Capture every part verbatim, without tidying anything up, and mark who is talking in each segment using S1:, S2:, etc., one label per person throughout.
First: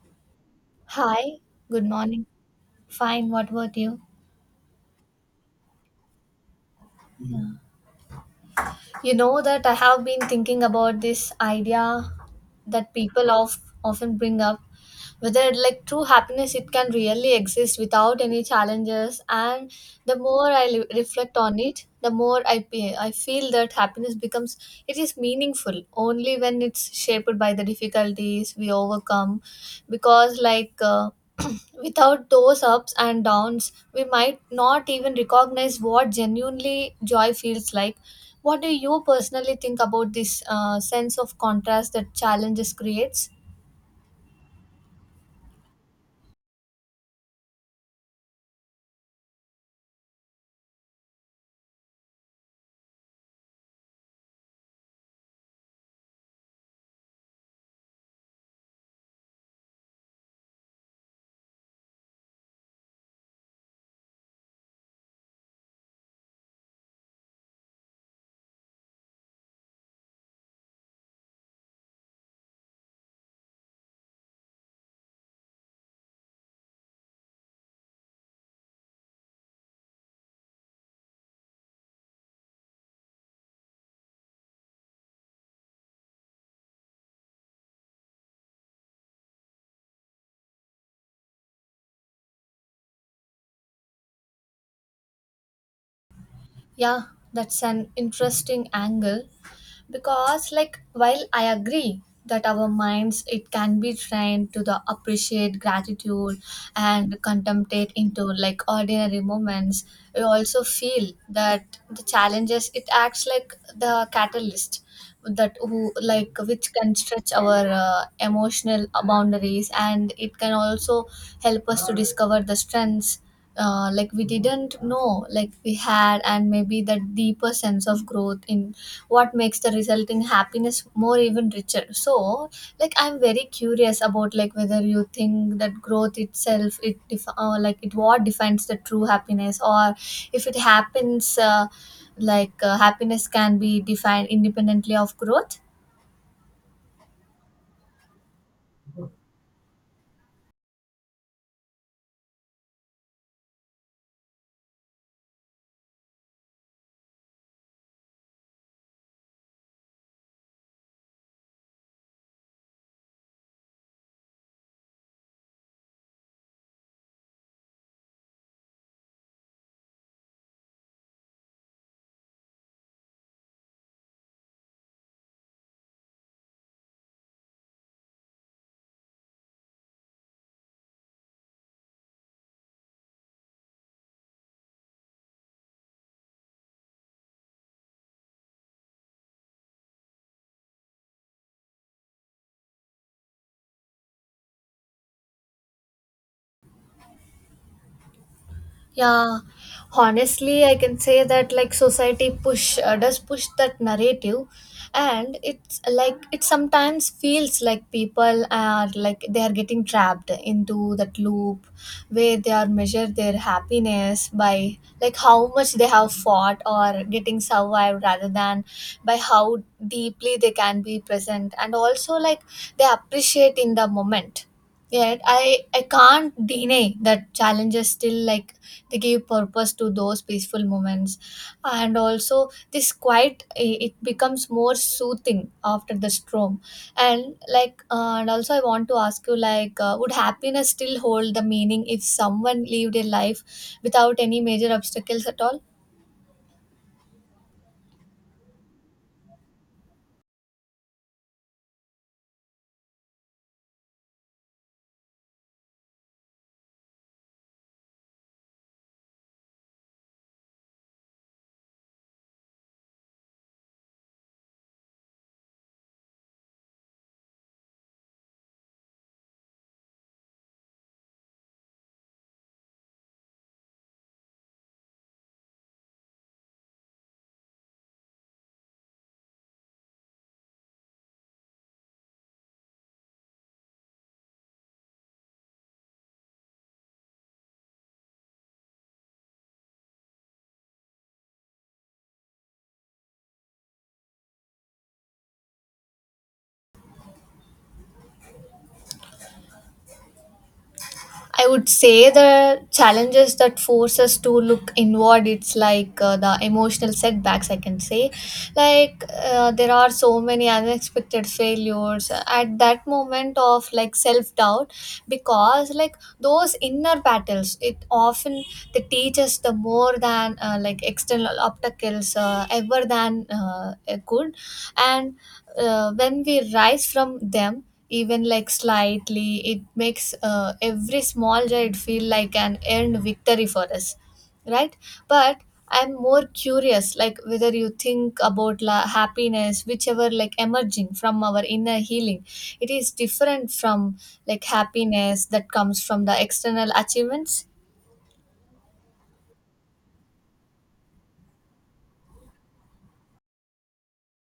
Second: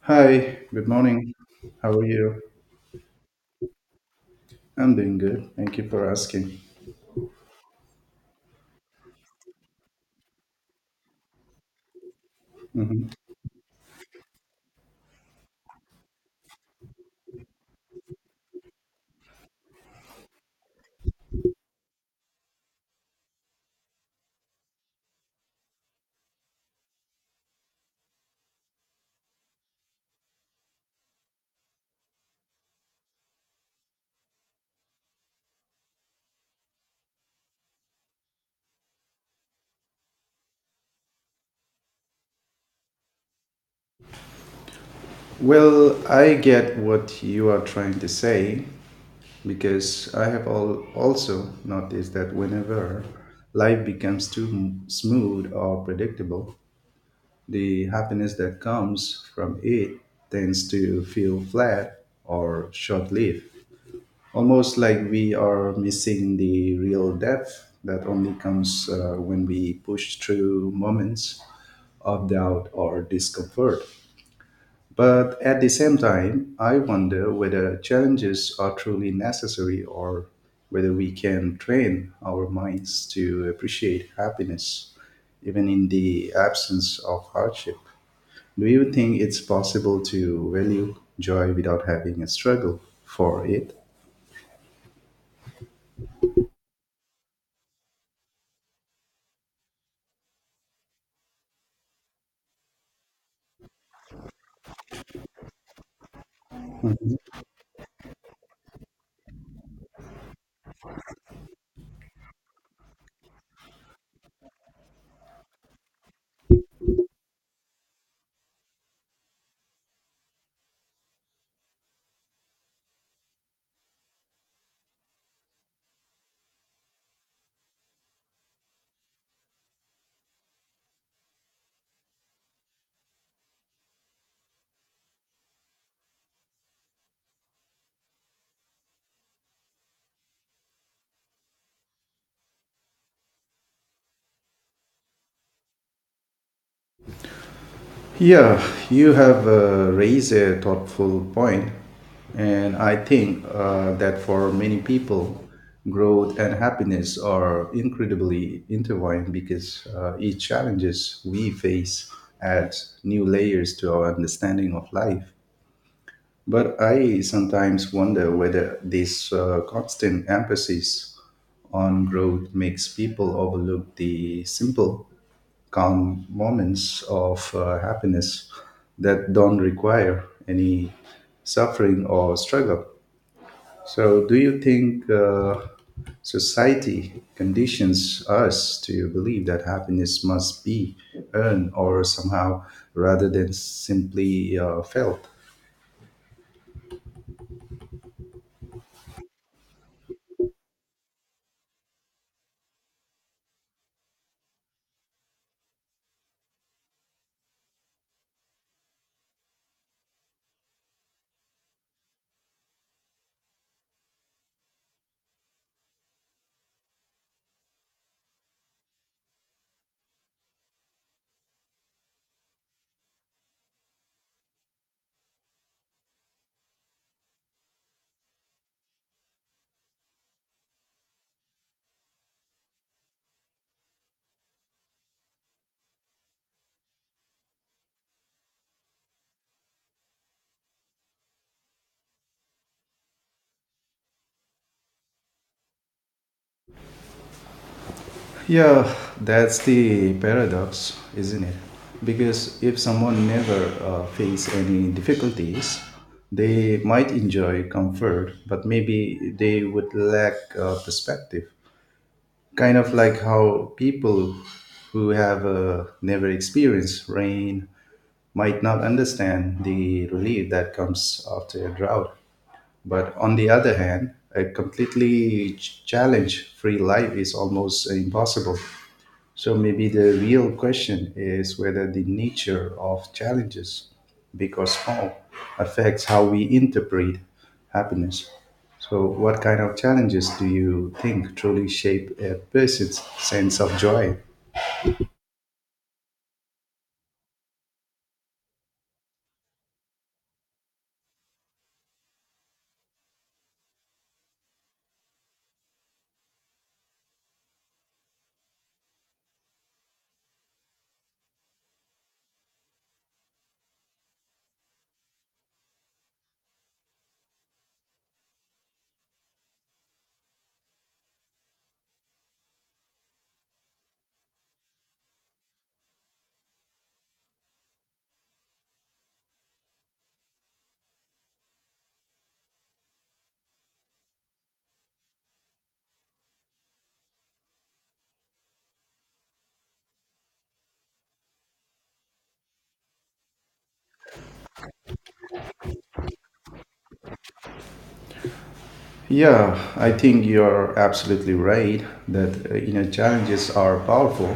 S1: Hi, good morning.
S2: Hi, good
S1: How are
S2: morning.
S1: you?
S2: Fine, what about you?
S1: I'm doing good. Thank you for asking.
S2: You know that I have been thinking about this idea that
S1: Mhm.
S2: people of, often bring up whether like true happiness it can really exist without any challenges, and the more i li- reflect on it the more i pe- i feel that happiness becomes it is meaningful only when it's shaped by the difficulties we overcome, because like uh, without those ups and downs we might not even recognize what genuinely joy feels like. What do you personally think about this uh, sense of contrast that challenges creates?
S1: Well, I get what you are trying to say because I have all also noticed that whenever life becomes too m- smooth or predictable, the happiness that comes from it tends to feel flat or short lived. Almost like we are missing the real depth that only comes uh, when we push through moments of doubt or discomfort. But at the same time, I wonder whether challenges are truly necessary or whether we can train our minds to appreciate happiness even in the absence of hardship. Do you think it's possible to value joy without having a struggle for it?
S2: Yeah, that's an interesting angle, because like while I agree that our minds it can be trained to the appreciate gratitude and contemplate into like ordinary moments, we also feel that the challenges it acts like the catalyst that who like which can stretch our uh, emotional boundaries, and it can also help us to discover the strengths uh, like we didn't know like we had, and maybe that deeper sense of growth in what makes the resulting happiness more even richer. So like I'm very curious about like whether you think that growth itself it def- uh, like it what defines the true happiness, or if it happens uh, like uh, happiness can be defined independently of growth.
S1: Yeah, you have uh, raised a thoughtful point, and I think uh, that for many people, growth and happiness are incredibly intertwined because uh, each challenges we face adds new layers to our understanding of life. But I sometimes wonder whether this uh, constant emphasis on growth makes people overlook the simple calm moments of uh, happiness that don't require any suffering or struggle. So, do you think uh, society conditions us to believe that happiness must be earned or somehow rather than simply uh, felt?
S2: Yeah, honestly, I can say that like society push uh, does push that narrative, and it's like it sometimes feels like people are like they are getting trapped into that loop where they are measure their happiness by like how much they have fought or getting survived rather than by how deeply they can be present, and also like they appreciate in the moment. Yet I I can't deny that challenges still like they give purpose to those peaceful moments, and also this quiet i- it becomes more soothing after the storm. And like uh, and also I want to ask you like uh, would happiness still hold the meaning if someone lived a life without any major obstacles at all?
S1: Yeah, that's the paradox, isn't it? Because if someone never uh, face any difficulties, they might enjoy comfort, but maybe they would lack uh, perspective. Kind of like how people who have uh, never experienced rain might not understand the relief that comes after a drought. But on the other hand, a completely challenge free life is almost impossible, so maybe the real question is whether the nature of challenges, big or small, affects how we interpret happiness. So, what kind of challenges do you think truly shape a person's sense of joy?
S2: I would say the challenges that force us to look inward, it's like uh, the emotional setbacks, I can say. Like, uh, there are so many unexpected failures at that moment of like self doubt, because, like, those inner battles, it often they teach us the more than uh, like external obstacles uh, ever than uh, good. And uh, when we rise from them even like slightly it makes uh, every small ride feel like an earned victory for us, right? But I'm more curious like whether you think about la- happiness whichever like emerging from our inner healing, it is different from like happiness that comes from the external achievements.
S1: Yeah, I think you're absolutely right that uh, you know challenges are powerful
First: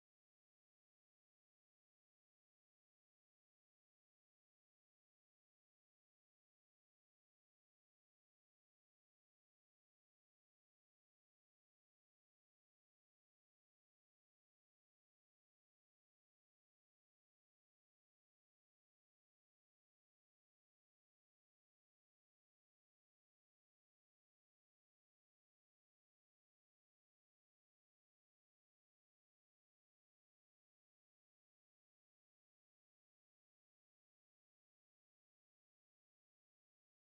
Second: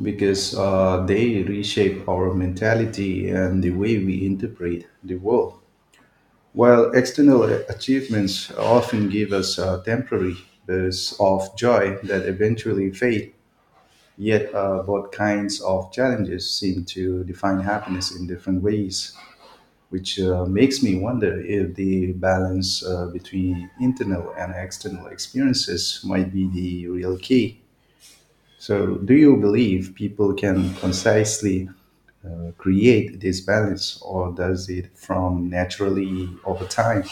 S1: because uh, they reshape our mentality and the way we interpret the world. While external achievements often give us a temporary bursts of joy that eventually fade, yet uh, both kinds of challenges seem to define happiness in different ways, which uh, makes me wonder if the balance uh, between internal and external experiences might be the real key. So, do you believe people can concisely uh, create this balance, or does it from naturally over time?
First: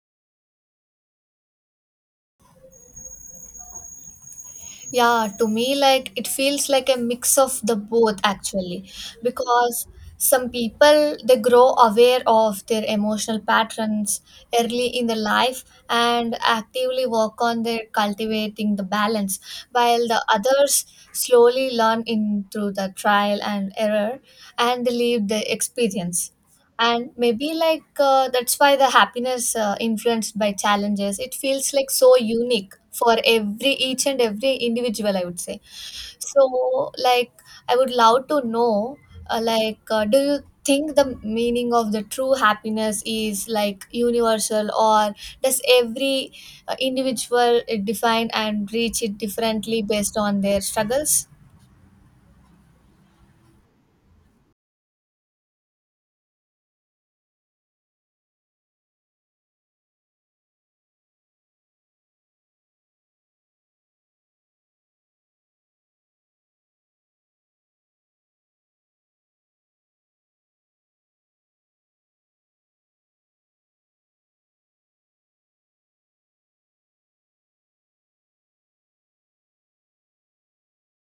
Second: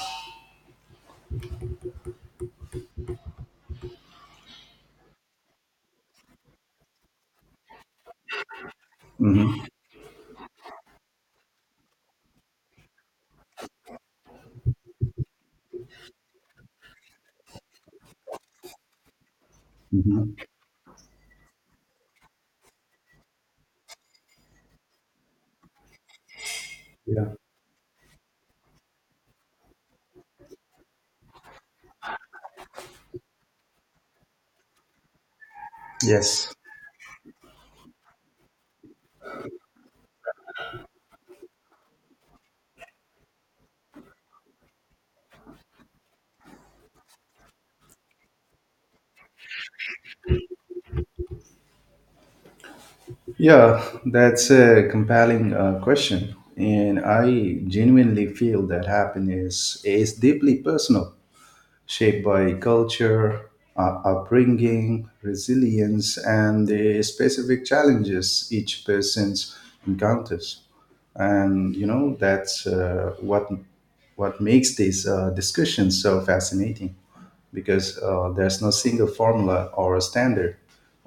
S2: Yeah, to me, like it feels like a mix of the both actually, because some people they grow aware of their emotional patterns early in their life and actively work on their cultivating the balance, while the
S1: Mhm.
S2: others slowly learn in through the trial and error and they live the experience. And
S1: Yeah.
S2: maybe like uh, that's why the happiness uh, influenced by challenges it feels like so unique for every each and every individual, I would say. So
S1: Yes.
S2: like I would love to know, uh, like uh, do you think the meaning of the true happiness is like universal, or does every uh, individual uh, define and reach it differently based on their struggles?
S1: Yeah, that's a compelling uh, question. And I genuinely feel that happiness is deeply personal, shaped by culture, uh, upbringing, resilience, and the specific challenges each person encounters. And, you know, that's uh, what, what makes these uh, discussions so fascinating. Because uh, there's no single formula or a standard,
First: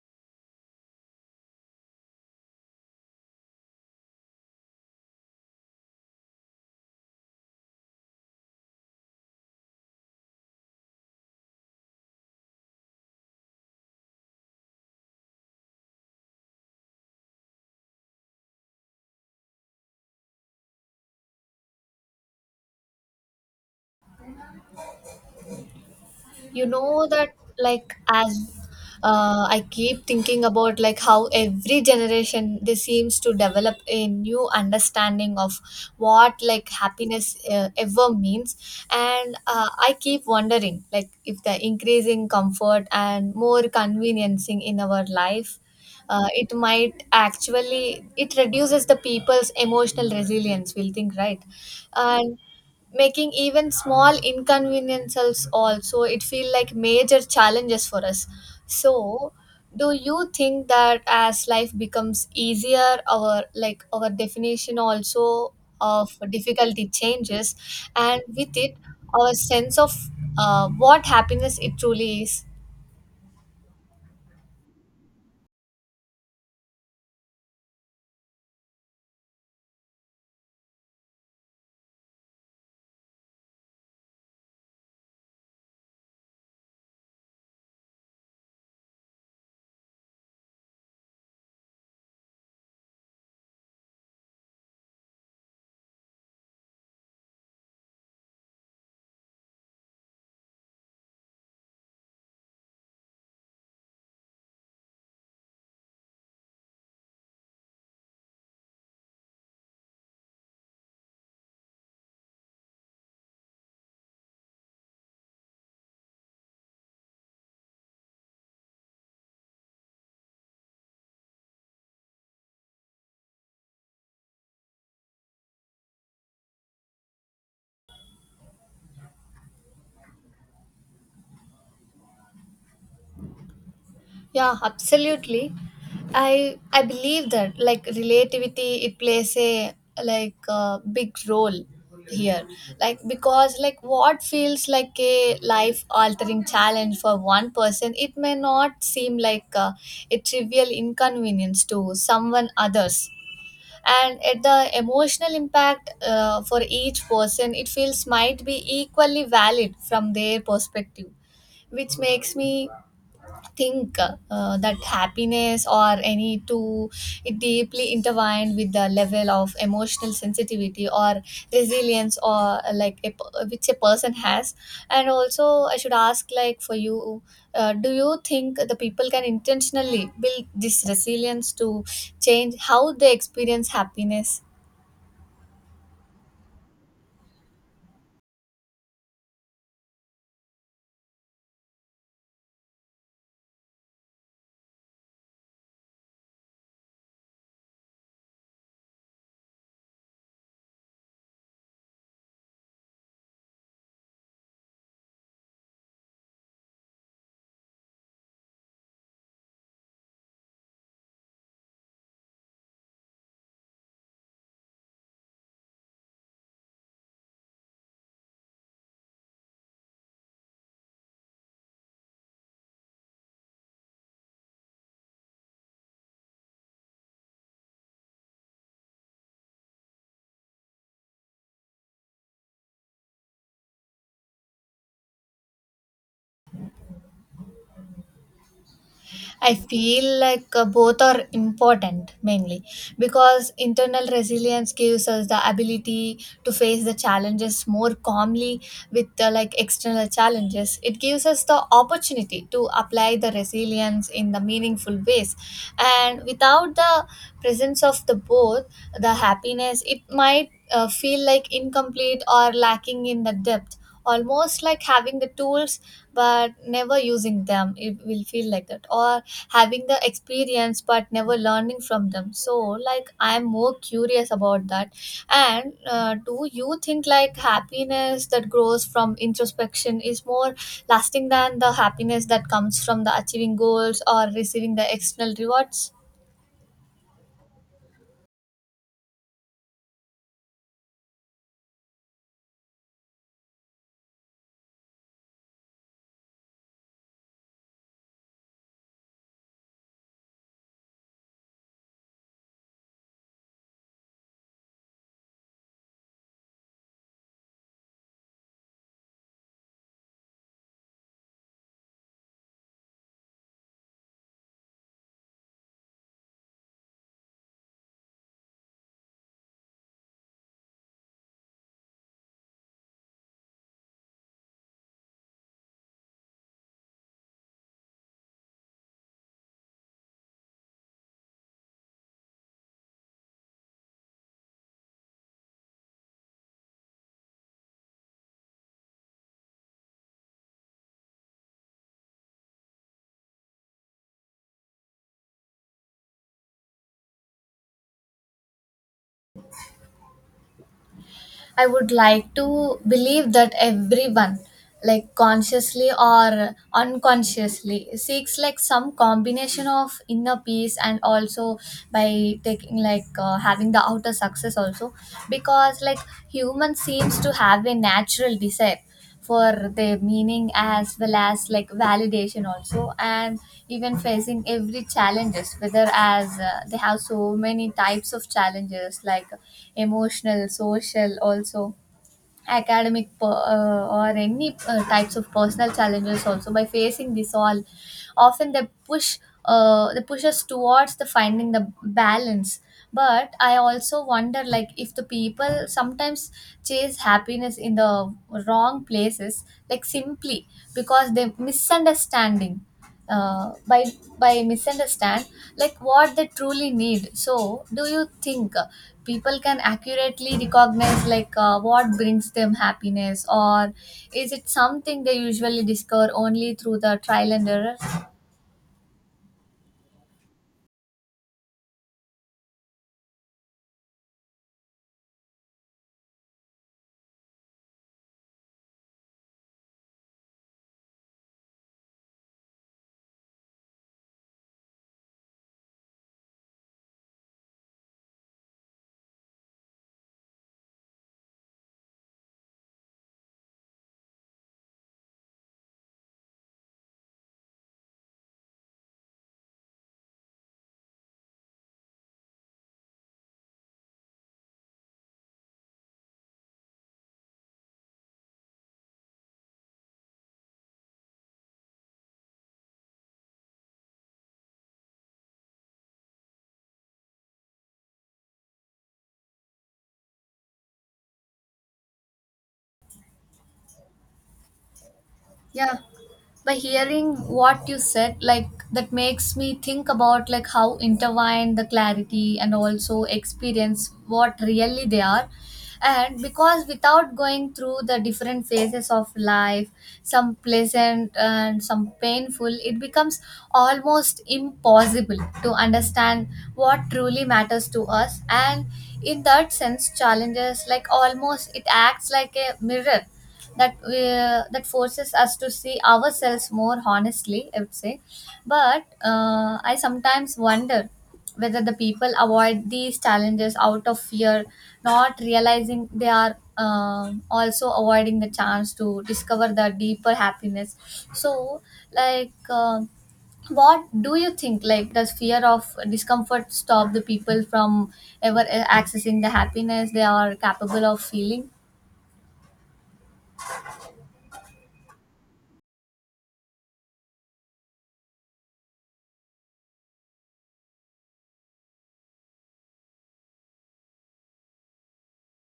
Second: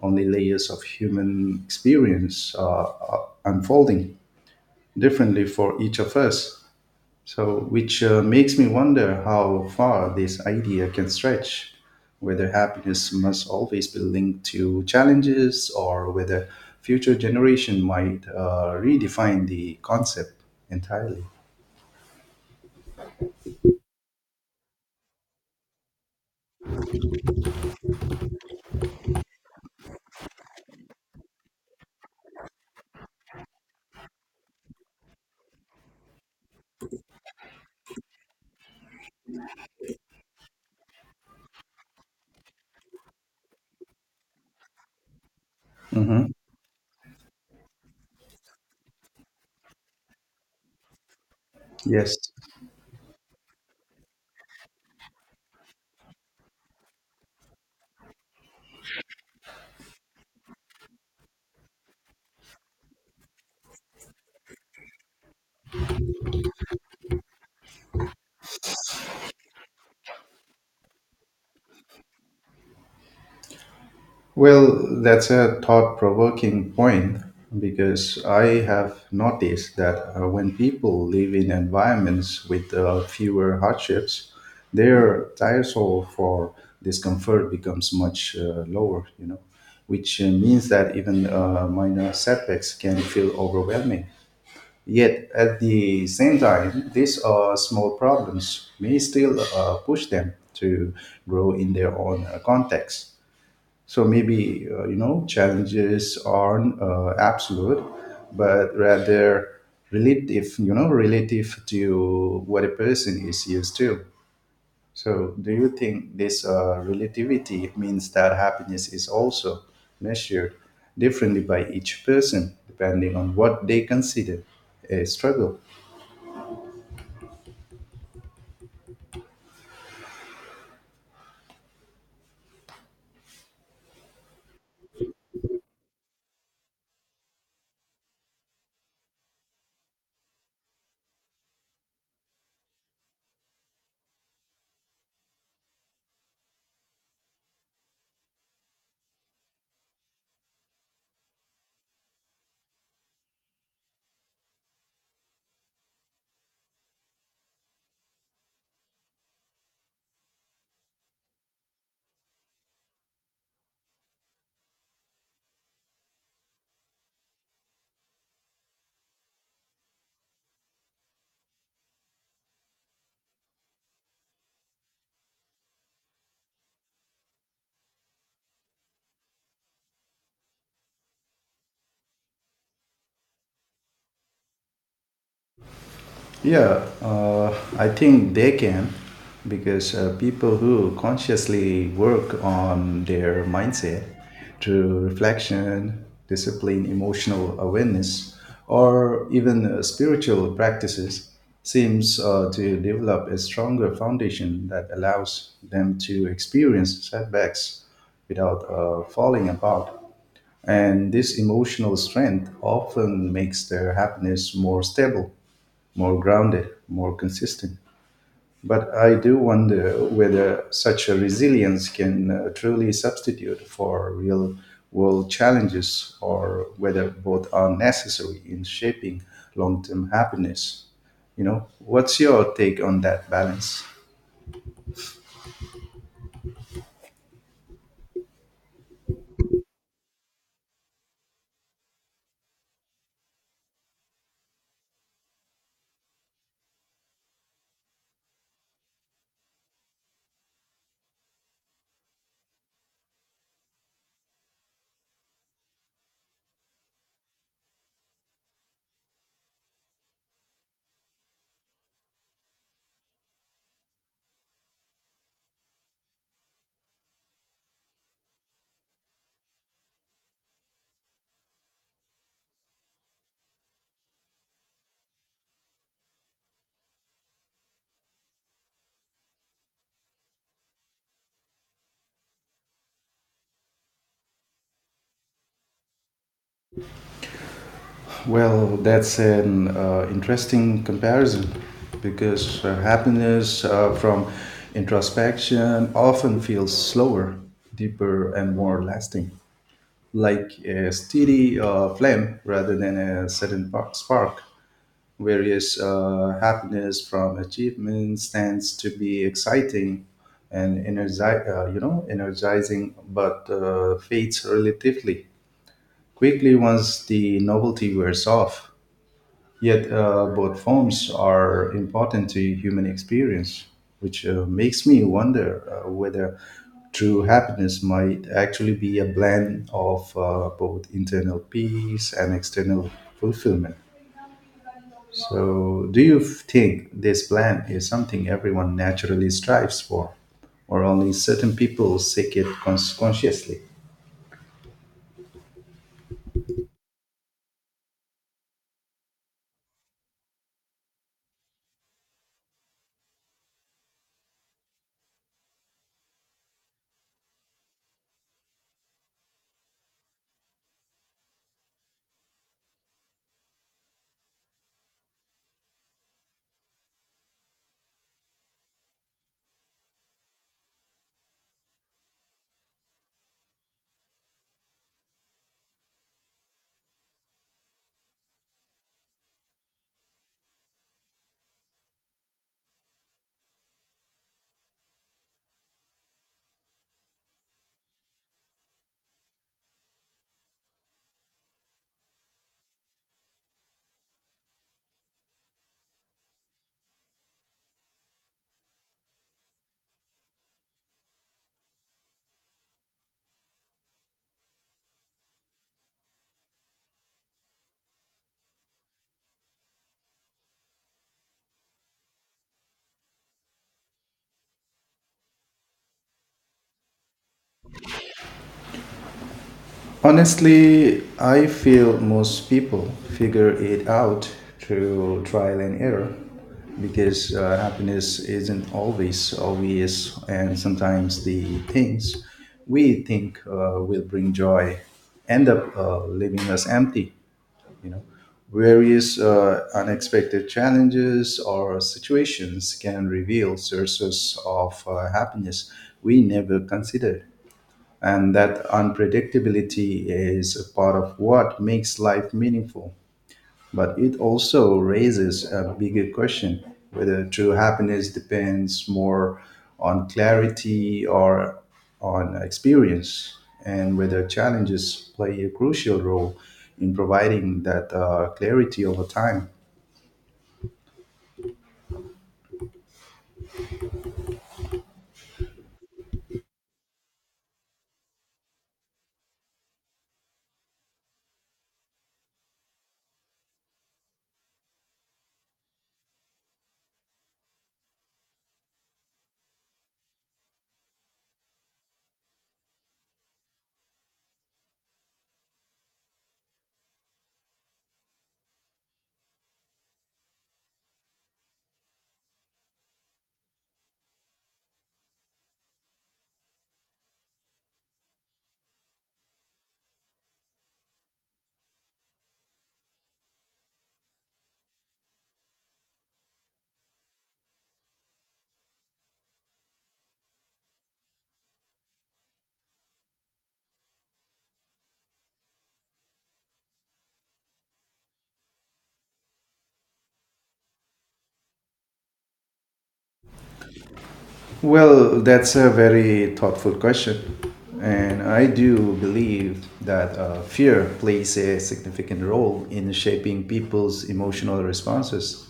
S1: only layers of human experience uh, are unfolding differently for each of us. So, which uh, makes me wonder how far this idea can stretch, whether happiness must always be linked to challenges or whether future generation might uh, redefine the concept entirely.
S2: You know that like as uh, I keep thinking about like how every generation they seems to develop a new understanding of what like happiness uh, ever means. And uh, I keep wondering like if the increasing comfort and more conveniencing in our life,
S1: Hmm.
S2: uh, it might actually it reduces the people's emotional resilience, we'll think, right?
S1: Yes.
S2: And making even small inconveniences also it feel like major challenges for us. So do you think that as life becomes easier our like our definition also of difficulty changes, and with it our sense of uh, what happiness it truly is?
S1: Well, that's a thought provoking point because I have noticed that uh, when people live in environments with uh, fewer hardships, their threshold for discomfort becomes much uh, lower, you know, which uh, means that even uh, minor setbacks can feel overwhelming. Yet, at the same time, these uh, small problems may still uh, push them to grow in their own uh, context, so maybe uh, you know challenges aren't uh, absolute, but rather relative. You know, relative to what a person is used to. So, do you think this uh, relativity means that happiness is also measured differently by each person, depending on what they consider a struggle?
S2: Yeah, absolutely. I I believe that like relativity it plays a like a big role here. Like because like what feels like a life altering challenge for one person, it may not seem like a, a trivial inconvenience to someone others. And at the emotional impact uh, for each person, it feels might be equally valid from their perspective, which makes me think uh, uh, that happiness or any two it deeply intertwined with the level of emotional sensitivity or resilience or uh, like a, per- which a person has. And also I should ask like for you, uh, do you think the people can intentionally build this resilience to change how they experience happiness?
S1: Yeah, uh, I think they can because uh, people who consciously work on their mindset through reflection, discipline, emotional awareness, or even uh, spiritual practices seems uh, to develop a stronger foundation that allows them to experience setbacks without uh, falling apart. And this emotional strength often makes their happiness more stable, more grounded, more consistent. But I do wonder whether such a resilience can uh, truly substitute for real world challenges or whether both are necessary in shaping long term happiness. You know, what's your take on that balance?
S2: I feel like uh, both are important mainly because internal resilience gives us the ability to face the challenges more calmly with uh, like external challenges. It gives us the opportunity to apply the resilience in the meaningful ways, and without the presence of the both, the happiness it might uh, feel like incomplete or lacking in the depth, almost like having the tools but never using them, it will feel like that, or having the experience but never learning from them. So like I'm more curious about that. And uh, do you think like happiness that grows from introspection is more lasting than the happiness that comes from the achieving goals or receiving the external rewards?
S1: Well, that's an uh, interesting comparison because uh, happiness uh, from introspection often feels slower, deeper, and more lasting. Like a steady uh, flame rather than a sudden par- spark. Various uh, happiness from achievements tends to be exciting and energize, uh, you know, energizing, but uh, fades relatively quickly once the novelty wears off. Yet uh, both forms are important to human experience, which uh, makes me wonder uh, whether true happiness might actually be a blend of uh, both internal peace and external fulfillment. So, do you think this blend is something everyone naturally strives for, or only certain people seek it cons- consciously?
S2: I would like to believe that everyone, like consciously or unconsciously, seeks like some combination of inner peace and also by taking like uh, having the outer success also, because like human seems to have a natural desire for their meaning as well as like validation also. And even facing every challenges whether as uh, they have so many types of challenges like emotional, social also, academic per- uh, or any uh, types of personal challenges also, by facing this all often they push uh, they push us towards the finding the balance. But I also wonder like if the people sometimes chase happiness in the wrong places like simply because they misunderstanding, uh, by by misunderstand like what they truly need. So do you think uh, people can accurately recognize like uh, what brings them happiness, or is it something they usually discover only through the trial and error?
S1: Honestly, I feel most people figure it out through trial and error because uh, happiness isn't always obvious, and sometimes the things we think uh, will bring joy end up uh, leaving us empty. You know, various uh, unexpected challenges or situations can reveal sources of uh, happiness we never considered. And that unpredictability is a part of what makes life meaningful. But it also raises a bigger question, whether true happiness depends more on clarity or on experience, and whether challenges play a crucial role in providing that uh, clarity over time.
S2: Yeah. By hearing what you said, like that makes me think about like how intertwined the clarity and also experience what really they are. And because without going through the different phases of life, some pleasant and some painful, it becomes almost impossible to understand what truly matters to us. And in that sense, challenges like almost it acts like a mirror that uh, that forces us to see ourselves more honestly, I would say. But uh, I sometimes wonder whether the people avoid these challenges out of fear, not realizing they are um, also avoiding the chance to discover the deeper happiness. So like um what do you think, like does fear of discomfort stop the people from ever uh, accessing the happiness they are capable of feeling?
S1: Well, that's a very thoughtful question. And I do believe that uh, fear plays a significant role in shaping people's emotional responses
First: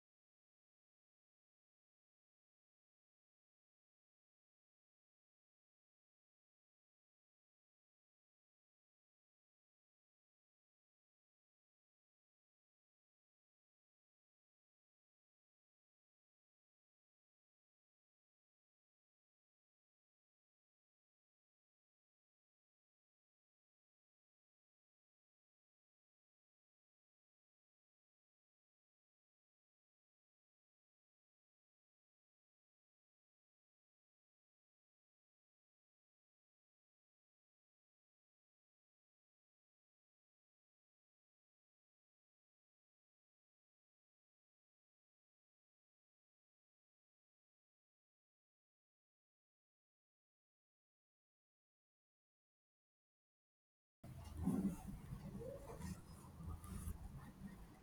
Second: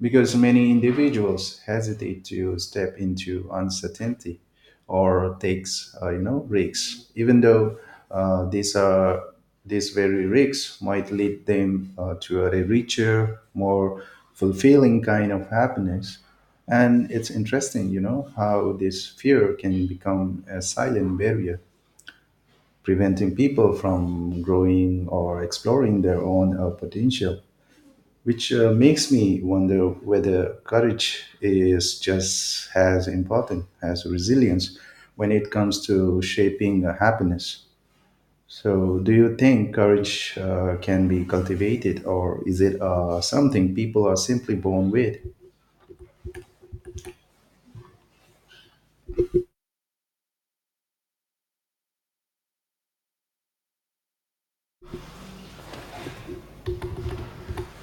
S1: because many individuals hesitate to step into uncertainty or takes uh, you know risks even though uh, these are these very risks might lead them uh, to a richer, more fulfilling kind of happiness. And it's interesting, you know, how this fear can become a silent barrier preventing people from growing or exploring their own uh, potential, which uh, makes me wonder whether courage is just as important as resilience when it comes to shaping uh, happiness. So, do you think courage uh, can be cultivated, or is it uh, something people are simply born with?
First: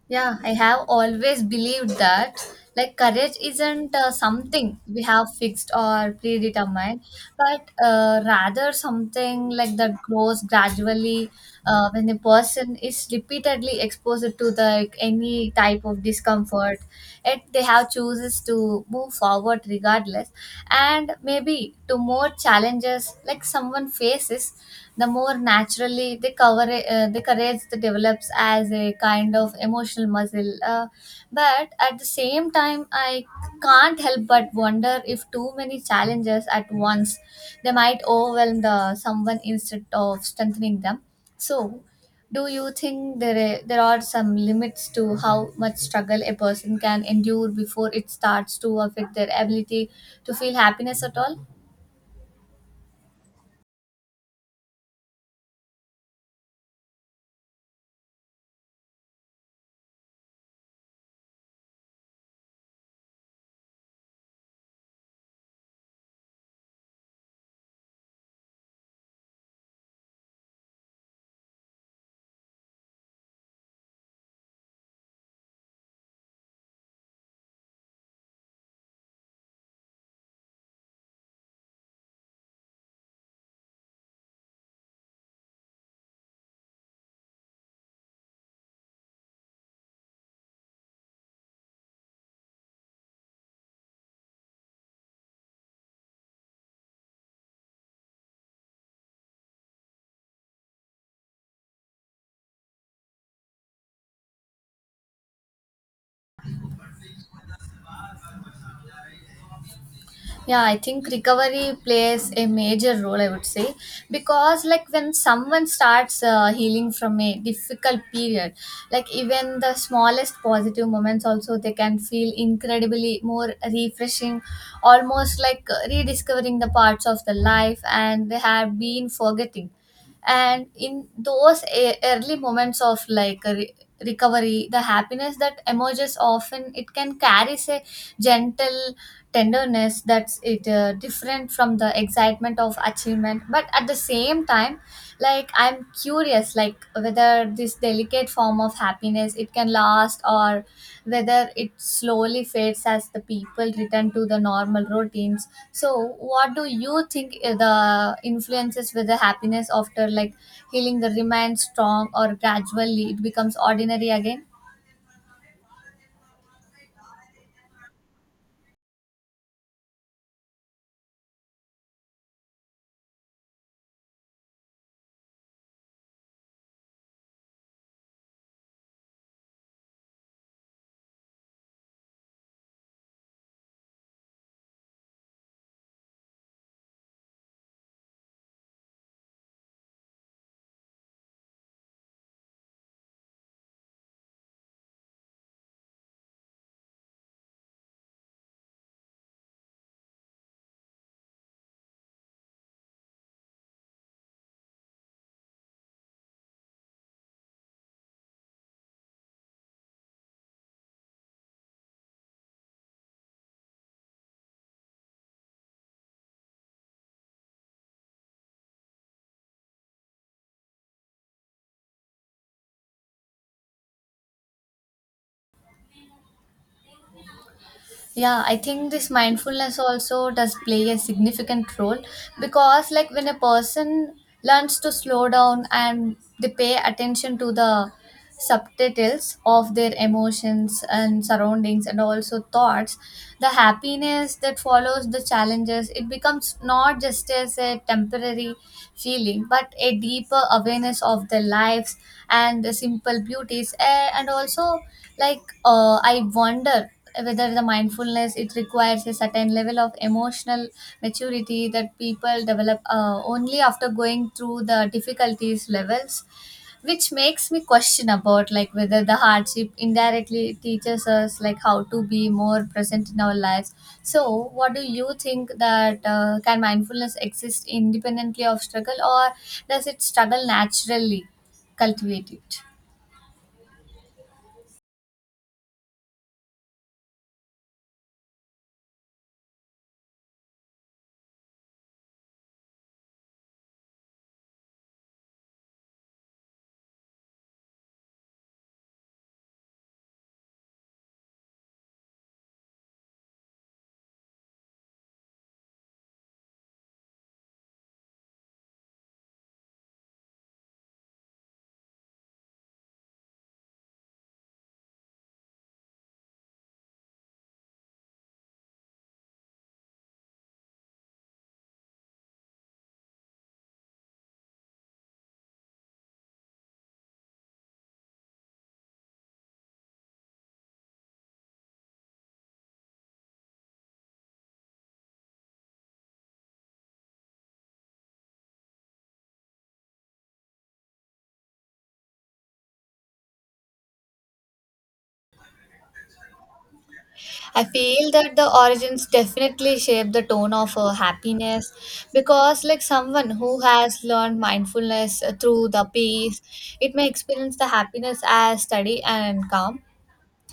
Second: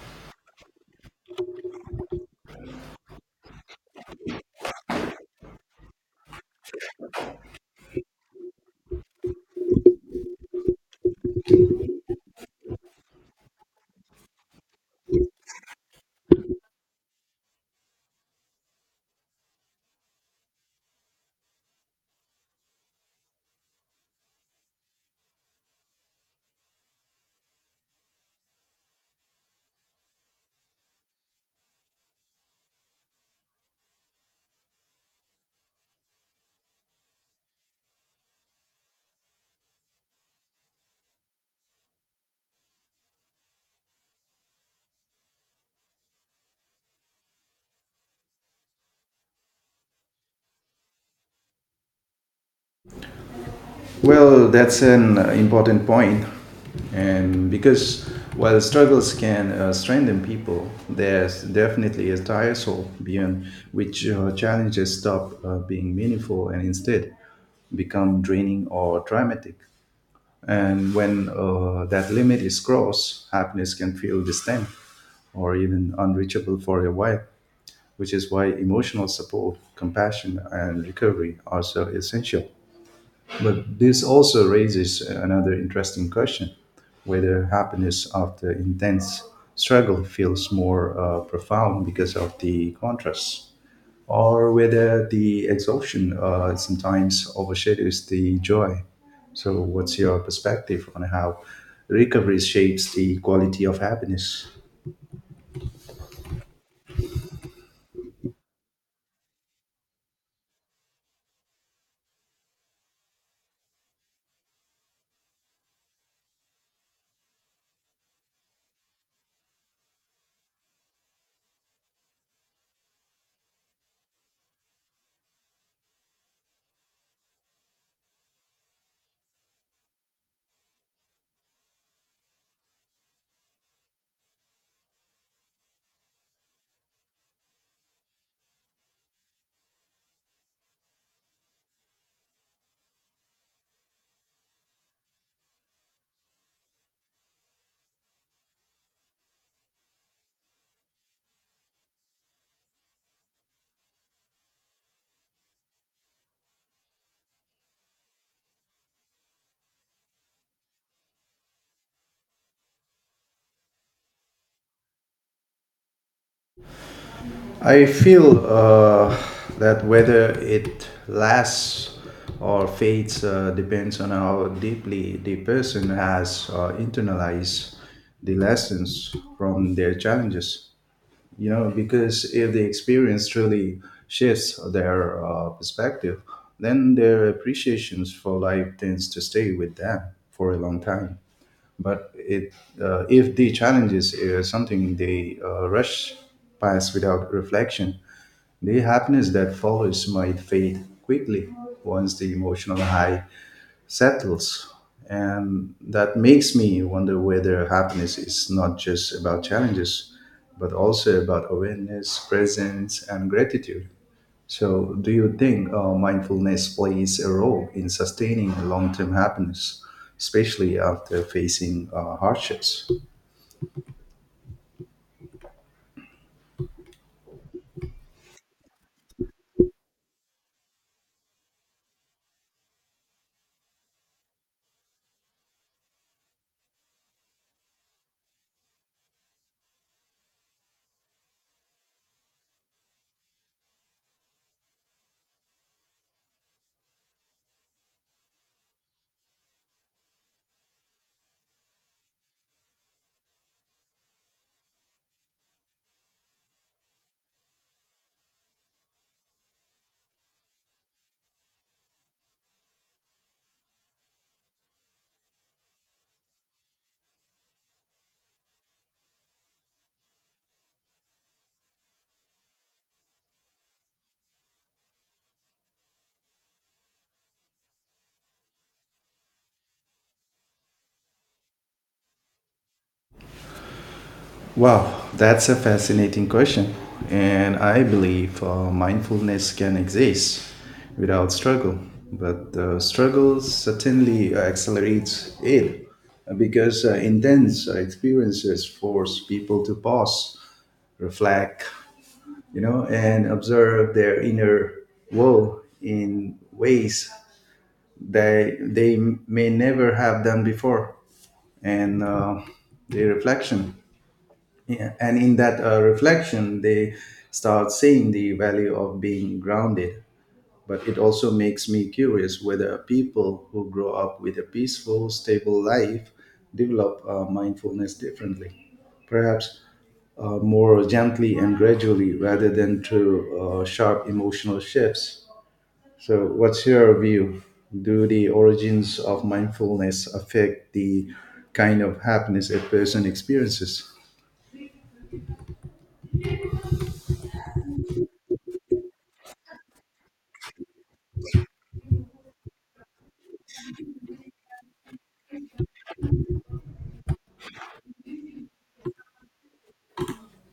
S2: Yeah, I have always believed that like courage isn't uh, something we have fixed or predetermined, but uh, rather something like that grows gradually uh, when a person is repeatedly exposed to the like, any type of discomfort, and they have chooses to move forward regardless. And maybe to more challenges like someone faces the more naturally the, cover, uh, the courage that develops as a kind of emotional muscle. Uh, but at the same time, I can't help but wonder if too many challenges at once they might overwhelm the someone instead of strengthening them. So, do you think there there are some limits to how much struggle a person can endure before it starts to affect their ability to feel happiness at all?
S1: Well, that's an uh, important point. And because while struggles can uh, strengthen people, there's definitely a tire soul beyond which uh, challenges stop uh, being meaningful and instead become draining or traumatic. And when uh, that limit is crossed, happiness can feel distant or even unreachable for a while, which is why emotional support, compassion, and recovery are so essential. But this also raises another interesting question, whether happiness after intense struggle feels more uh, profound because of the contrast, or whether the exhaustion uh, sometimes overshadows the joy. So, what's your perspective on how recovery shapes the quality of happiness?
S2: Yeah, I think recovery plays a major role, I would say, because like when someone starts uh, healing from a difficult period, like even the smallest positive moments also they can feel incredibly more refreshing, almost like uh, rediscovering the parts of the life and they have been forgetting. And in those e- early moments of like a re- recovery the happiness that emerges often it can carry a gentle tenderness that's it uh, different from the excitement of achievement. But at the same time like I'm curious like whether this delicate form of happiness it can last or whether it slowly fades as the people return to the normal routines. So what do you think i- the influences whether happiness after like healing the remains strong or gradually it becomes ordinary again?
S1: I feel uh, that whether it lasts or fades uh, depends on how deeply the person has uh, internalized the lessons from their challenges. You know, because if the experience truly shifts their uh, perspective, then their appreciations for life tends to stay with them for a long time. But it, uh, if the challenges is something they uh, rush past without reflection, the happiness that follows might fade quickly once the emotional high settles. And that makes me wonder whether happiness is not just about challenges, but also about awareness, presence, and gratitude. So, do you think uh, mindfulness plays a role in sustaining long term happiness, especially after facing uh, hardships?
S2: Yeah, I think this mindfulness also does play a significant role, because like when a person learns to slow down and they pay attention to the subtitles of their emotions and surroundings and also thoughts, the happiness that follows the challenges it becomes not just as a temporary feeling but a deeper awareness of their lives and the simple beauties. Eh, and also like uh, I wonder whether the mindfulness it requires a certain level of emotional maturity that people develop uh, only after going through the difficulties levels, which makes me question about like whether the hardship indirectly teaches us like how to be more present in our lives. So what do you think, that uh, can mindfulness exist independently of struggle, or does it struggle naturally cultivate it?
S1: Wow, that's a fascinating question. And I believe uh, mindfulness can exist without struggle, but the struggle certainly accelerates it uh, because uh, intense experiences force people to pause, reflect, you know, and observe their inner world in ways that they may never have done before. And uh, the reflection yeah, and in that uh, reflection, they start seeing the value of being grounded. But it also makes me curious whether people who grow up with a peaceful, stable life develop uh, mindfulness differently, perhaps uh, more gently and gradually rather than through uh, sharp emotional shifts. So, what's your view? Do the origins of mindfulness affect the kind of happiness a person experiences?
S2: I feel that the origins definitely shape the tone of uh, happiness because, like someone who has learned mindfulness uh, through the peace, it may experience the happiness as steady and calm,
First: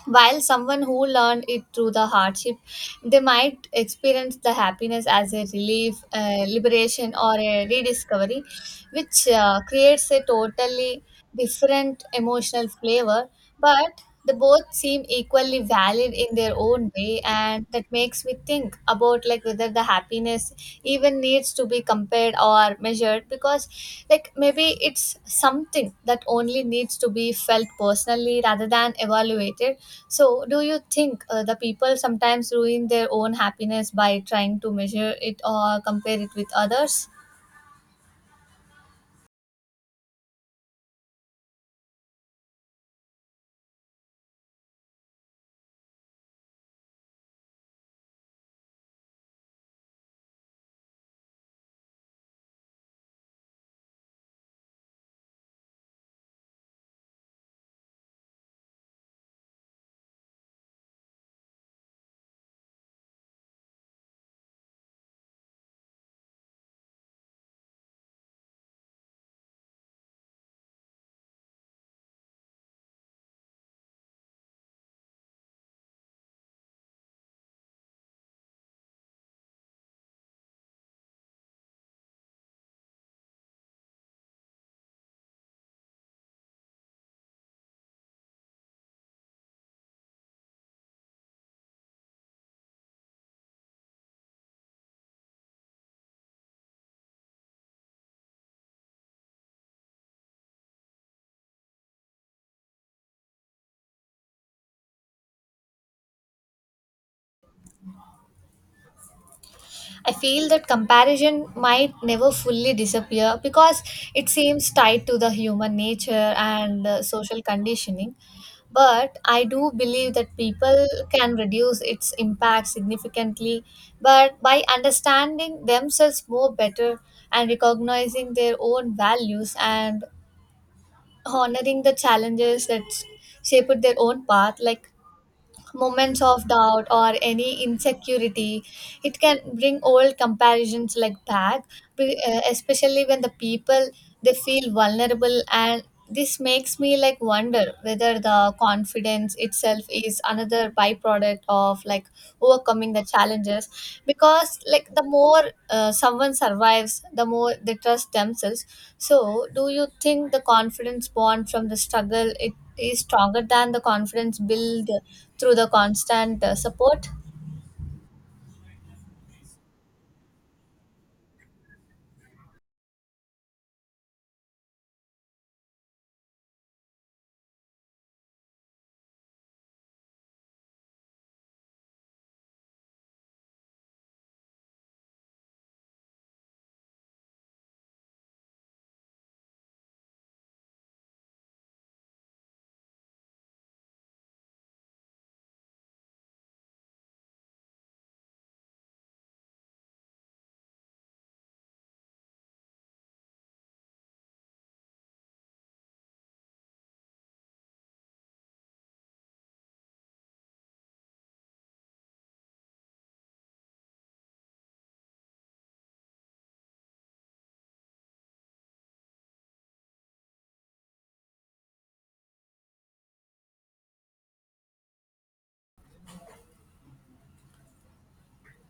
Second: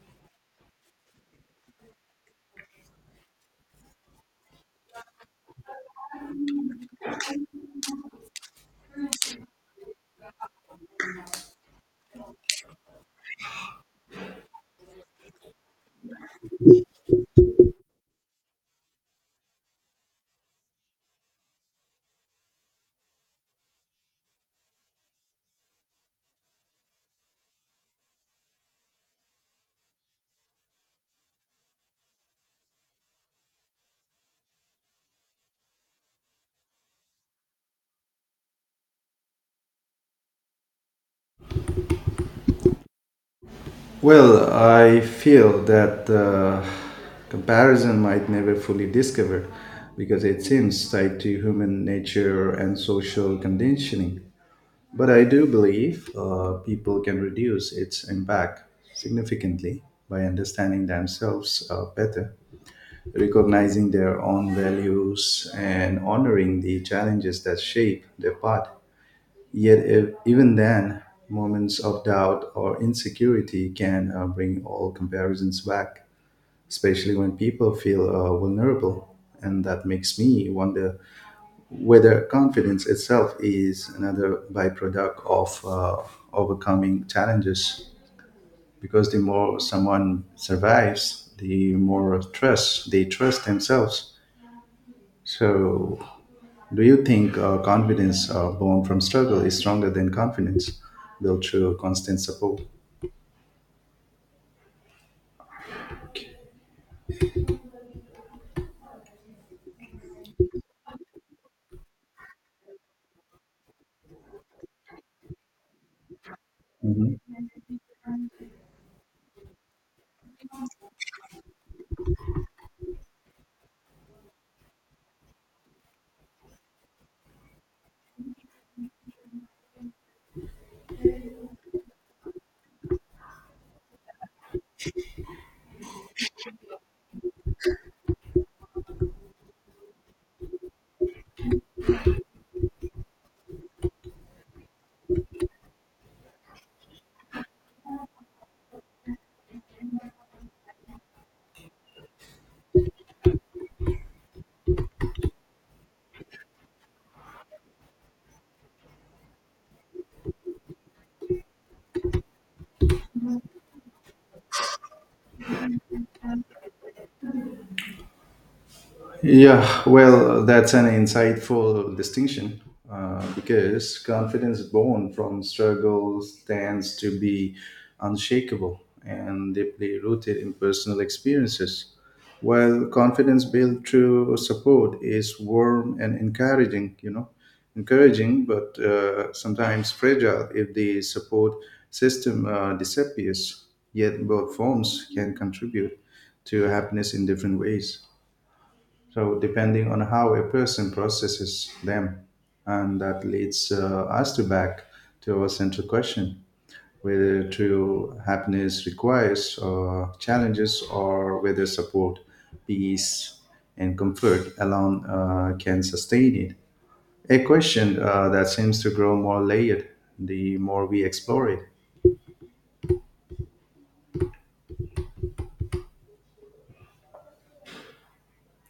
S2: while someone who learned it through the hardship, they might experience the happiness as a relief, uh, liberation, or a rediscovery, which uh, creates a totally different emotional flavor. But they both seem equally valid in their own way, and that makes me think about like whether the happiness even needs to be compared or measured, because like maybe it's something that only needs to be felt personally rather than evaluated. So, do you think uh, the people sometimes ruin their own happiness by trying to measure it or compare it with others?
S1: Well, I feel that uh, comparison might never fully discover because it seems tied to human nature and social conditioning. But I do believe uh, people can reduce its impact significantly by understanding themselves uh, better, recognizing their own values, and honoring the challenges that shape their path. Yet, if, even then, moments of doubt or insecurity can uh, bring all comparisons back, especially when people feel uh, vulnerable. And that makes me wonder whether confidence itself is another byproduct of uh, overcoming challenges. Because the more someone survives, the more trust they trust themselves. So, do you think uh, confidence uh, born from struggle is stronger than confidence built through constant support?
S2: I feel that comparison might never fully disappear because it seems tied to the human nature and uh,
S1: Mhm.
S2: social conditioning. But I do believe that people can reduce its impact significantly, but by understanding themselves more better and recognizing their own values and honoring the challenges that s- shaped their own path. Like moments of doubt or any insecurity it can bring old comparisons like back, be- uh, especially when the people they feel vulnerable. And this makes me like wonder whether the confidence itself is another byproduct of like overcoming the challenges, because like the more uh, someone survives the more they trust themselves. So do you think the confidence born from the struggle it is stronger than the confidence built through the constant uh, support?
S1: Yeah, well, that's an insightful distinction uh, because confidence born from struggle tends to be unshakable and deeply rooted in personal experiences, while confidence built through support is warm and encouraging, you know, encouraging, but uh, sometimes fragile if the support system uh, disappears. Yet both forms can contribute to happiness in different ways, so depending on how a person processes them. And that leads uh, us to back to our central question, whether true happiness requires uh, challenges or whether support, peace, and comfort alone uh, can sustain it, a question uh, that seems to grow more layered the more we explore it.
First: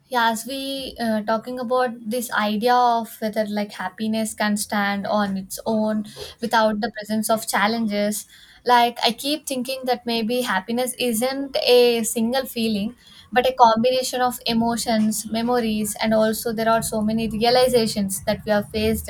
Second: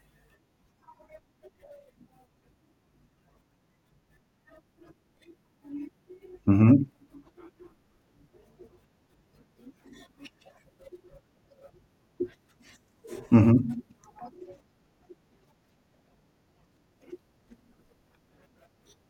S2: Yeah, as we uh, talking about this idea of whether like happiness can stand on its own without
S1: Mhm.
S2: the presence of challenges, like I keep thinking that maybe happiness isn't a single feeling but a
S1: Mhm.
S2: combination of emotions, memories, and also there are so many realizations that we have faced,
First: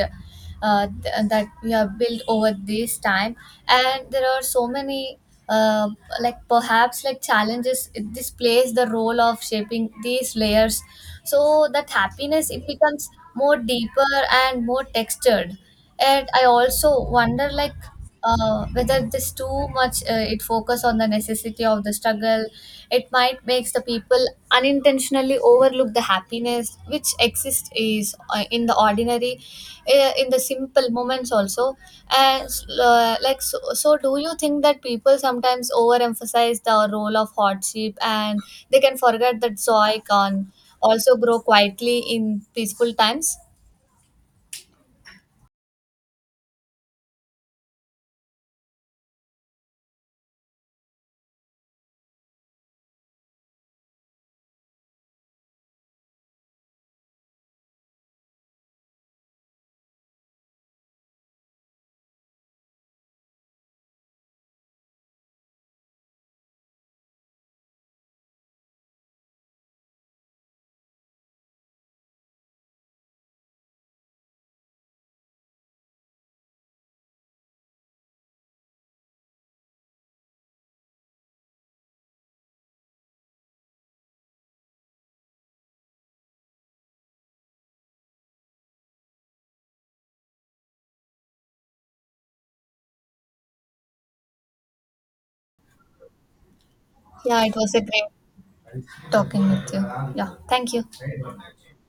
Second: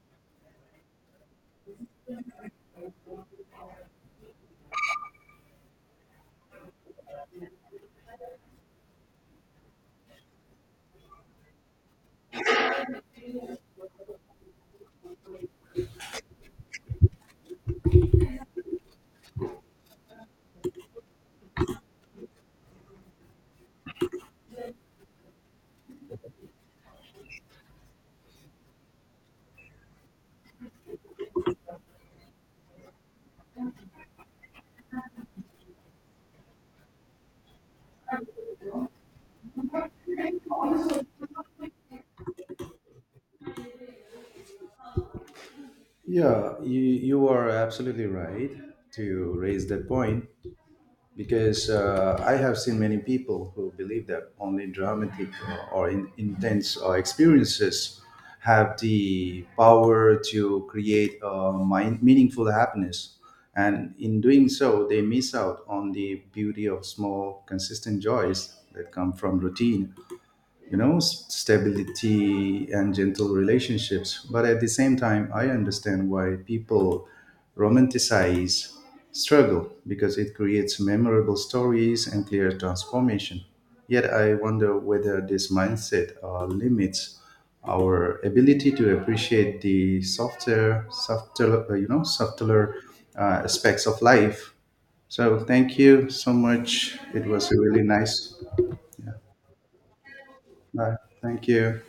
S2: uh, th- uh, that we have built over this time. And there are so many uh, like perhaps like challenges it- this plays the role of shaping these layers so that happiness it becomes more deeper and more textured. And I also wonder like uh, whether this too much uh, it focus on the necessity of the struggle it might makes the people unintentionally overlook the happiness which exists is uh, in the ordinary, uh, in the simple moments also. And uh, like so, so do you think that people sometimes overemphasize the role of hardship and they can forget that joy can also grow quietly in peaceful times?
S1: Yeah, you, you are absolutely right to raise that point. Because uh, I have seen many people who believe that only dramatic or, or in, intense uh, experiences have the power to create uh, mind, meaningful happiness. And in doing so, they miss out on the beauty of small, consistent joys that come from routine, you know, s- stability and gentle relationships. But at the same time, I understand why people romanticize struggle because it creates memorable stories and clear transformation. Yet I wonder whether this mindset uh, limits our ability to appreciate the softer softer uh, you know subtler uh, aspects of life. So thank you so much, it
S2: Yeah,
S1: was
S2: it was a
S1: really
S2: great
S1: nice.
S2: talking with you. Yeah, thank you.
S1: uh, thank you.